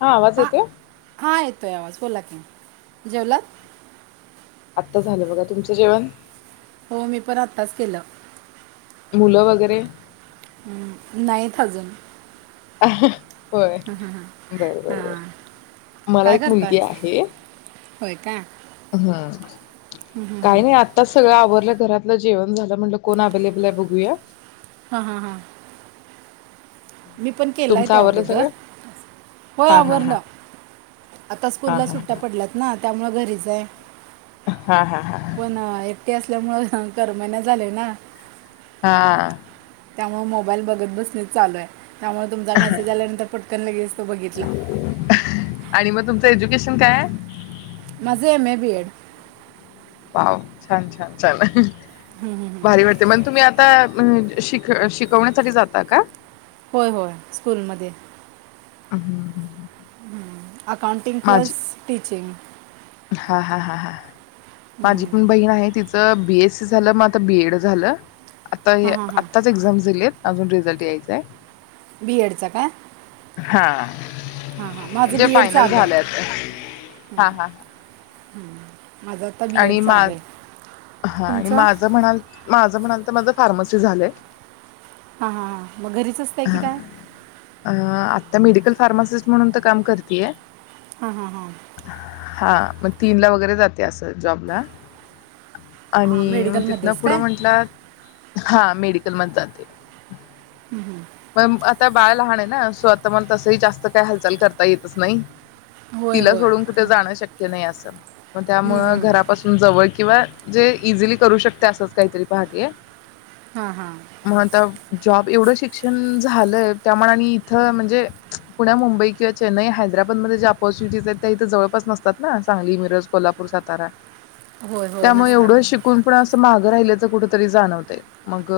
हा आवाज येतोय. हा येतोय आवाज बोला की, आत्ता झालं बघा तुमचं जेवण हो मी पण आत्ताच केलं. मुलं वगैरे? Nine thousand. अह होय बर बर बर मला काय एक करताय मुलगी आहे. होय काय? हम् काही नाही आत्ताच सगळं आव आपल्या घरातलं जेवण झालं म्हनल कोण अबेलेबल आहे बघूया? हा हा हा. मी पण केलाय तुमचं तो आवरलं अगोदर. सगळं? होय हा हा हा आवरलं. आता हा स्कूलला हा सुट्ट्या पडल्यात ना. त्यामुळं घरीचं हाय. हा हा हा. ते असल्यामुळे करमना झालय ना हा त्यामुळे मोबाईल बघत बसणेच चालू आहे. त्यामुळे तुमचा मेसेज आल्यानंतर पटकन लगेच तो बघितला. आणि मग तुमचं एज्युकेशन काय हाय? माझं M A B Ed. Wow छान, छान, छान. भारी वाटते मन तुम्ही आता ता शिक-शिकवण्यासाठी जाता का? होय होय स्कूलमध्ये. हं. अकाउंटिंग माझी प्लस टीचिंग. हा हा हा हा. माझी पण बहीण आहे तिच तर बी एस सी झालं मग आता बी एड झालं. आता हे हां हां हां आत्ताच एक्झाम दिलेत. अजून रिझल्ट यायचंय. बीएडच काय ह हा माझं म्हणजे बीएड फायनल चालू आहे. झालंय आता हा हा हा. हम्म. माझं आता बीएड आणि मा चालू आहे. हा आणि तुमचं माझं म्हणाल माझ म्ह माझ फार्मसी झालय. हा हा ह मग घरीच असतेय की काय? त्या मेडिकल फार्मासिस्ट म्हणून तर काम करतेय. हा हा हा हा मग तीन ला वगैरे जाते असं जॉबला आणि हां म तिथनं मेडिकलमध्येच पुढं काय म्हंटलं हा मेडिकल म जाते. हम्म हम्म. त्या बाळ लहान आहे ना सो आता मला तसही जास्त काय हालचाल करता येतच नाही. होय तिला होय सोडून हम्म, कुठे जाणं शक्य नाही अस तम मग त्यामुळं हम्म. घरापासून जवळ किंवा जे इझिली करू शकते असंच काहीतरी पाहतेय. हा हा मग आता जॉब एवढं शिक्षण झालंय त्यामानाणी इथं म्हणजे पुन्या मुंबई किंवा चेन्नई हैदराबादमध्ये जे ऑपॉर्च्युनिटीज आहेत त्या इथं जवळपास नसतात ना सांगली, मिरज, कोल्हापूर, सातारा होय होय त्यामुळे नसतात एवढं शिकून पण आस माग राहिल्याच कुठरी जाणवय मग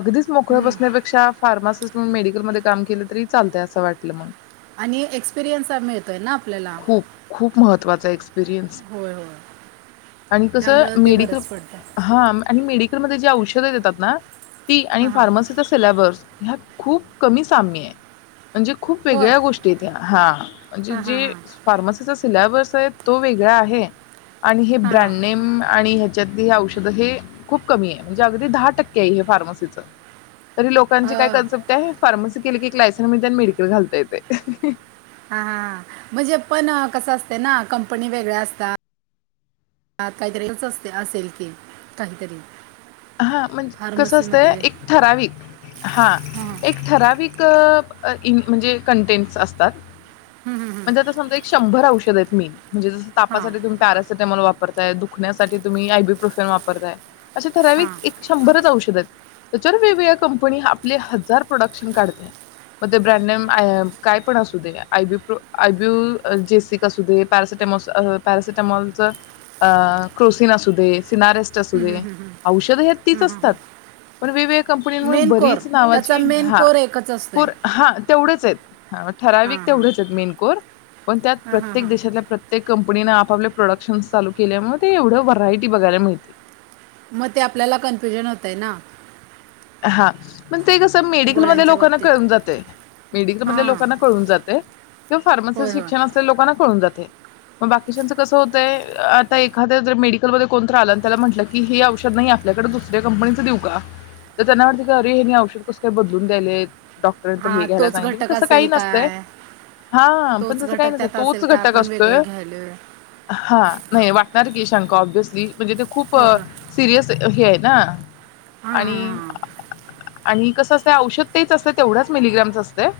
अगदीच मोकळ बसण्यापेक्षा फार्मासिस्टण मेडिकल म काम केलं तरी चालतय असं वाटलं मग आणि एक्सपिरियन्स मिळतोय ना आपल्याला. खूप खूप महत्त्वाचा एक्सपिरियन्स होय होय कस त्यामुळं ते मेडीकल बरंच पडतं हा आणि मेडी ज औषध देतात ना ती आणि हां हां फार्मसीचा सिलेबस ह्यात खूप कमी साम्य आहे. म्हणजे खूप होय वेगळ्या गोष्टीयेत हा म्हणजे हां हां जे हां फार्मसि सिलेबस आहे तो वेगळा आहे. आणि हे हां हां ब्रँड आणि ह्याच्यात औषध हे खूप कमी आहे. म्हणजे अगदी दहा टक्के आहे फार्मसीच तरी लोकांचे काय अं, कन्सेप्ट आहे फार्मसी केल की एक लायसन मिळतंय आणि मेडिकल घालता येतंय. हा हा हा म्हणजे पण कसं असते ना कंपनी वेगळ्या असतात काहीतरी [unintelligible] असेल की काहीतरी. हा म्हणजे कस असतंय फार्मसीमध्ये एक हां ठराविक, हा हां एक ठराविक कब अ इन म्हणजे कंटेंट असतात. हम्म, हम्म, हम्म. म्हणजे आता समजा एक शंभर औषध आहेत मेन. म्हणजे जसं हा तापासाठी तुम्ही पॅरासी सिटॅमल वापरताय दुखण्यासाठी तुम्ही आयबी प्रोफल वापरताय अशे ठराविक हा एक शंभरच औषध आहेत त्याच्यावर वेगवेगळ्या कंपनी आपले हजार प्रोडक्शन काढतय. मग ते brand name I I am काय पण असू दे आय बी प्रो आय बू जेसिक असू दे पॅरासिटॅमॉल अ पॅरासिटॅमॉल, क्रोसिन असू दे. सिनारेस्ट असू दे. औषध हे तीच असतात पण वेगवे कंपनीनंमूळ मेन कोर बरीच त्याचा नावाची मेन हा कोर एकच असतोय कुर हा तेवढेच आहेत हा ठराविक तेवढेच आहेत मेन कोर. पण त्यात हा हा प्रत्येक हा देशातल्या प्र ते कंपनीन आपापल प्रोडक्शनस चालू केल्यामुळे ते एवढं व्हरायटी बघायला मिळते. मग ते आपल्याला कन्फ्युजन होतय ना. हा म ते कसं मेडिकलमधल्या गोळ्यांच्या लोकांना बाबतीत कळून जातंय. मेडिकलमधल्या हां लोकांना कळून जातंय. किवा फार्मसी चे होय होय शिक्षण असणाऱ्यांना लोकना कळून जात हे मग बाकीच्याच कस होतंय ताई आता एखाद्या जर मेडिकलमध्ये कोणतं आलं त्याला म्हटलं की हे औषध नाही आपल्याकडे दुसऱ्या कंपनीच देऊ का? त्यांना वाटतंय की अरे यांनी मी औषध कसं काय बदलून द्यायलेय डॉक्टरां तर हे हा घ्यायला तोच सांगित पण घटक तस काही असेल नसतं. काय हा पण तोच तस काही घटक नसतय त्यात तोच असेल काय घटक आपण वेगळं असतोय घ्यायलो हा नाही वाटणार की शंका ऑब्बेस्ली. म्हणजे ते खूप होय होय सिरियस हाय हे हाय ना. हां आणि हां हां आणि कसं असतय औषध तेच असत तेवढाच मिलिग्रॅमचं असतय.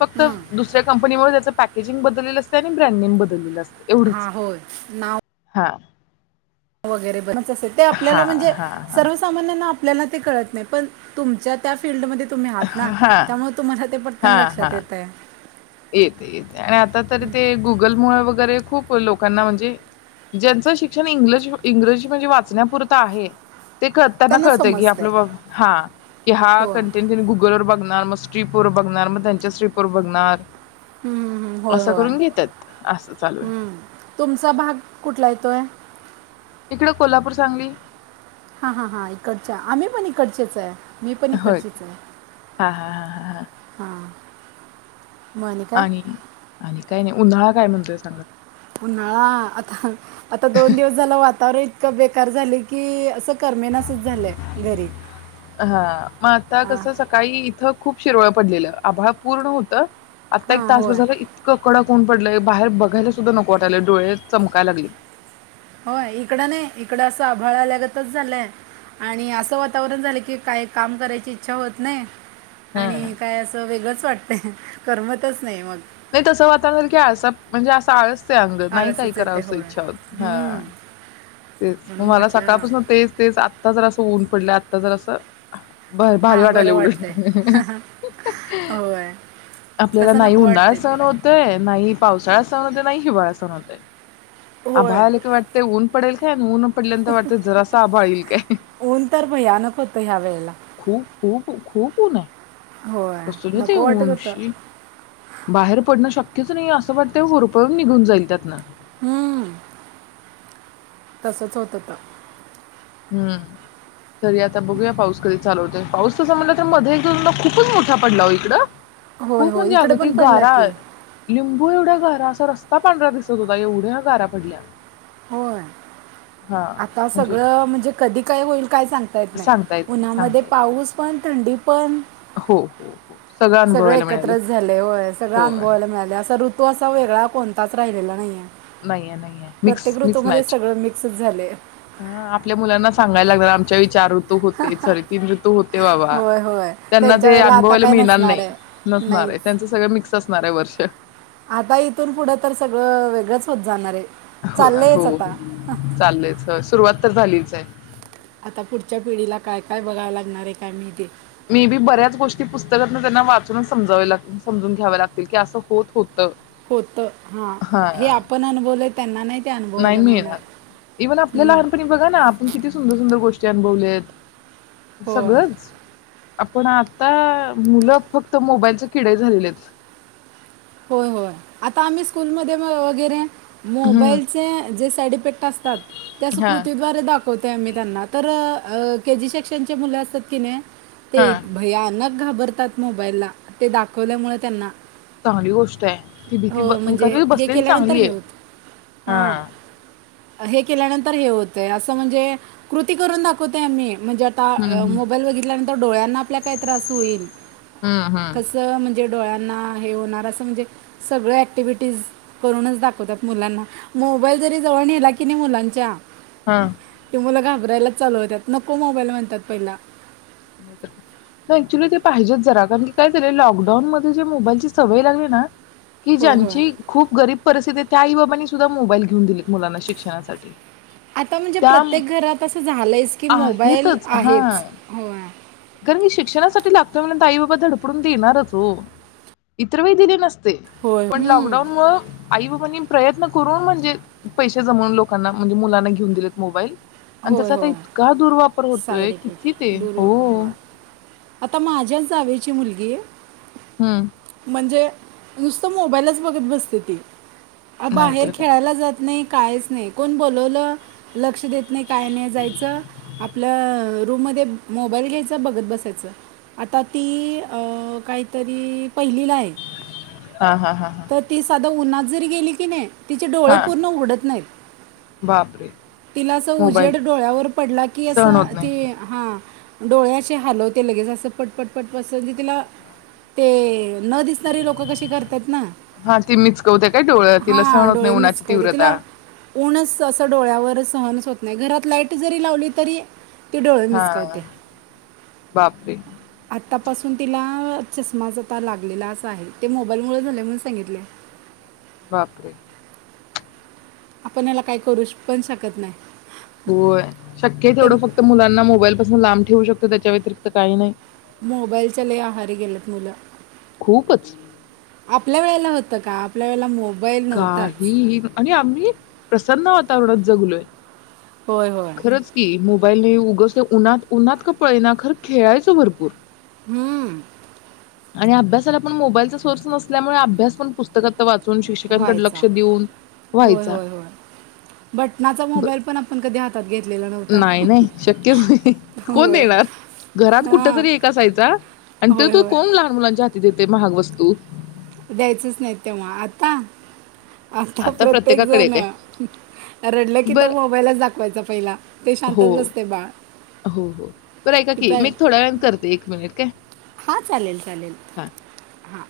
फक्त हम्म. दुसऱ्या कंपनीमुळे त्याच पॅकेजिंग बदललेलं असतय आणि ब्रँड नेम बदललेलं असत य एवढंच हा होय नाव हा. वगैरे [unintelligible] आपल्याला म्हणजे हां, हां. सर्वसामान्यांना आपल्याला ते कळत नाय पण तुमच्या त्या फिल्डमध्ये तुम्ही आहात ना हां, त्यामुळे तुम्हाला ते पटकन हां, हां. लक्षात येतय. येते येते आणि आता तरी ते गुगल [unintelligible] वगरे खूप लोकांना म्हणजे ज्यांचं शिक्षण इंग्रजी म्हणजे वाचण्यापुरतं आहे ते [unintelligible] कळताना त्यांना कळतय की समजतंय आपलं हा की हा होय हम्म, कंटेंट तु गुगल वर बघून मग स्किप वर बघणार मग त्यांच्या स्किप वर बघणार. हम्मम् हम्म होय असं होय करून घेतात असं चालू आहे हम्म तुमचा भाग कुठला येतोय? इकडे कोल्हापूर-सांगली. हा हा हा इकडच्या आम्ही पण इकडचेच आहे. मी पण होय इकडचिचाय हा हा हा हा हा. म आणि काय? आणि काय नाही उन्हाळा काय म्हणतोय सांगा. उन्हाळा आता आता दोन दिवस झालं वातावरण इतकं बेकार झालय की असं करमेनास च झालंय घरी. हा मग आता आ, कसं सकाळी इथं खूप शिरवळ पडलेलं आभाळ पूर्ण होतं आता एक हां तास होय बसाायला इतक कडक ऊन पडलंय बाहेर बघायला सुद्धा नको वाटालं डोळे चमकाय लागलेत. हो इकडं नाही इकडं असं आभाळा आल्यागतच झालंय आणि असं वातावरण झालं की काय काम करायची इच्छा होत नाही आणि हां. काय असं वेगळंच वाटत. करमतच नाही मग नाही तसं वाातावरण झाल की आळसा म्हणजे असा आळस सांग नाही काय आळसच येते करावं होय इच्छा होत हम्म. हा. तेच मग म्हणून मला म्हटलं सकाळपासून तेच, तेच आ आत्ता जर सा ऊन पडलाय, आत्ता जरा सा बरं भारी हां वाटालय बरं वाटतंय उलट, होय आपल्याला तसं नाही नको उन्हाळा वाटतंय ते सण होतय नाही पावसाळा सहन होत नाही, हिवाळा सहन होतय. होय आभाळ आलं की वाटते उन पडेल हेन ऊन पडल्यांत वाटत जरा सा आभाळ येईल का, ऊन तर भयानक होतं ह्या वेळेला खूप खूप-खूप ऊन आहे. होय कसलं ते नको वाटत ऊन होतं. शी बाहेर पडणं शक्यच नाही असं वाटतय, होरपळून निघून जाईल त्यात ना. तसचं होत होता. हम्म तरी आता बघूया पाऊस कधी चालू होतय, पाऊस तसं म्हटलं तर मध्ये एक-दोनदा खूपच मोठा पडला हो इकडं होय खूप होय म्हणजे इकडे अगदी पण पडला गारा की लिं होय एवढा गारा असा रस्ता पांढरा दिसत होता, एवढ्या गारा पडल्या. होय हा आता म्हणजे सगळं म्हणजे कधी काय होईल? काय सांगता येत नाही, सांगता येत नाही उन्हामध्ये सांगता येत पाऊस पण थंडी पण नाही. हो हो हो सगळं सगळे अनुभवायला मिळाले एकत्रचं झाले, होय सगळं होय अनुभवाला मिळाले असं ऋतु तो असा वेगळा कोणताच राहिलेला नाही आहे. नाहीये नाहीये मिक्स प्रत्येक मिक्स ऋतूमध्ये मॅच सगळं मिक्सचं झालय. हा आपल्या मुलांना सांगायला लागणार आमच्या वेळी चार ऋ तू होते, सॉरी तीन ऋतू होते बाबा होय होय त्यांना त्यांच्या ते वेळेला आता अनुभवायला काय मिळणार नसणार नाही आहे नसणार आहे, नाहीच त्यांचा सगळं मिक्स असणार आहे, वर्ष. [inaudible] आता इथून पुढं तर सगळं वेगळंच होत जाणार आहे. हो ना हो चाललंयच आता चाललेचस सुरुवात तर झालीचं आहे. आता पुढच्या पिढीला काय-काय बघावं लागणार आहे, काय माहिती? मी बी बऱ्याच गोष्टी पुस्तकातन त्यांना वाचूनच समजवाय ला समजून घ्याव्या लागतील की असं होत- होतं. होतं हा हे आपण अनुभवलय त्यांना नाही ते नाही अनुभवायला मिळणार, इवन आपल्या हम्म, लहानपणी बघा ना आपण किती सुंदर-सुंदर गोष् चन भवलयत. होय सगळंच आपण आता मुलं फक्त मोबाईलचे किडे झालेले आहेत. होय-होय आता आम्ही स्कूलमध्ये म वगैरे हम्म मोबाईलचे जे साइडीफेक्ट असतात ते असं हा कृतीद्वारे दाखवतोय, आम्ही त्यांना तरं अ के जी सेक्शनचे मुलं असतात की नाही हा ते भयानक घाबरतात मोबाईलला ते दाखवल्यामुळे त्यांना चांगली गोष्ट ये ती भीती हो म्हणजे कधी हे बसलेली केल्यानंतर चांगली हे ये होतं हा. हां हे केल्यानंतर हे होतय असं म्हणजे कृती करून दाखवत नाही आम्ही म्हणजे हम्म आता हम्म मोबाईल बघितल्या नंतर डोळ्यांना आपल्या काही त्रास होईल हम्म हा. कसं म्हणजे डोळ्यांना हे होणार असं म्हणजे सगळं ॲक्टिव्हिटीज करूनच दाखवतात, मुलांना मोबाईल जरी जवळ नेला कणी मुलांच्या हा ती मुल घाबर घाबरायलाच चालू होत्यात नको मोबाईल म्हणत्यात पहिला. नाही ऍक्च्युली ते पाहिजेच जरा आता मी काय केलेल लॉकडाऊन मध्ये जे मोबाईलची सवय लागली ना कि हो हो ज्यांची खूप गरीब परिस्थिती त्या आई बाबांनी सुद्धा मोबाईल घेऊन दिलेत मुलांना शिक्षणासाठी. आता म्हणजे त्या प्रत्येक घरात असं झालंयेच की मोबाईल आहेच होय. खर मी शिक्षणासाठी लागतोय म्हटल आई बाबा धडपडून देणारच वो इतर वेळ दिले नस ते होय पण हम्म. लॉकडाऊन मुळ आई- कोणी प्रयत्न करून म्हणजे पैसे जमवून लोकांना म्हणजे मुलांना घेऊन दिलेत मोबाईल. आणि होय त्याचा आता होय इतका दूर् वापर. होतोय साईड किती ते इफेक्ट हो. दुर्वापर होय आता माझ्या जावे. चि मुलगी हम्म म्हणजे नुसत मोबाईलच बघत बसते ती. बाहेर नाहीतर काय खेळायला जात नाही. काहीच नाही कोण बोलवलं लक्ष देत नाही काय नाही जायचं. रूममध्ये मोबाईल घ्यायचा बघत बसायचं, आता ती काहीतरी पहिलीला आहे. हा हा हा हा आता उन्हात जरी गेली की नाही. तिचे डोळे हा पूर्ण उघडत नाहीत. बापरे तिला अस मोबाईल उजेड डोळ्यावर पडला. की सहन असं होत ते नाही हा. डोळ्या हलव ते लगेच अस पटपट पट तिला ते न दिसणारी लोक कशी करत. हा ती मिचकवते काय डोळं तिला सहण हां होत डोळे नाही, उन्हाची मिचकवते तीव्रता तिला ऊनच असं डोळ्यावर सहनच होत नाही. घरात लाईट जरी लावली. तरी ती दोळ हा मिसकावते आ. बापरे आतापासून तिला चष्माच आता लागलेला असं आहे ते मोबाईलमुळे झाले म्हणून सांगितले. बापरे. आपण याला काही करू पण शकत नाही. होय शक्य ते तेवढं फक्त मुलांना मोबाईल पासून लांब ठेवू शकतो. त त्याच्या व्यतिरिक्त काही नाही. मोबाईलच्या लई आहारी गेल्यातत मुलं खूपच आपल्या वेळेला होत. त आपल्या वेळेला मो काही आणि आम्ही प्रसन्न वातावरणात. जगलोय. होय होय खरंच की मो मोबाईल नाही उगस उन्हात उन्हात का पळना खर खेळायचं भरपूर. हम्म. आणि अभ्यासाला पण मोबाईलचा सोर्स नसल्यामुळे अभ्यास पण पुस्तकात वाचून शिक व्हायचा होय होय होय बटनाचा ब मोबाईल पण आपण कधी हातात घेतले नाही नाही शक्यच नाही कोण होय देणार घरात कुठ हां तरी एक असयचा आणि त्यो होय तर होय कोण लहान मुलांच्या हाती देतेय महाग वस [unintelligible] द्यायचंच नाही तेव्हा आता आता प्रत्येक प्रत्येकाकडे जण एक आहे. रडलं कि तर बरं मोबाईलच दाखवायचा पहिला ते हो, शांतच असतय बाळ हो, हो. बरं ऐका [unintelligible] की मी एक थोड्या वेळाने करते एक मिनिट काय? हा चालेल चालेल हां. हा.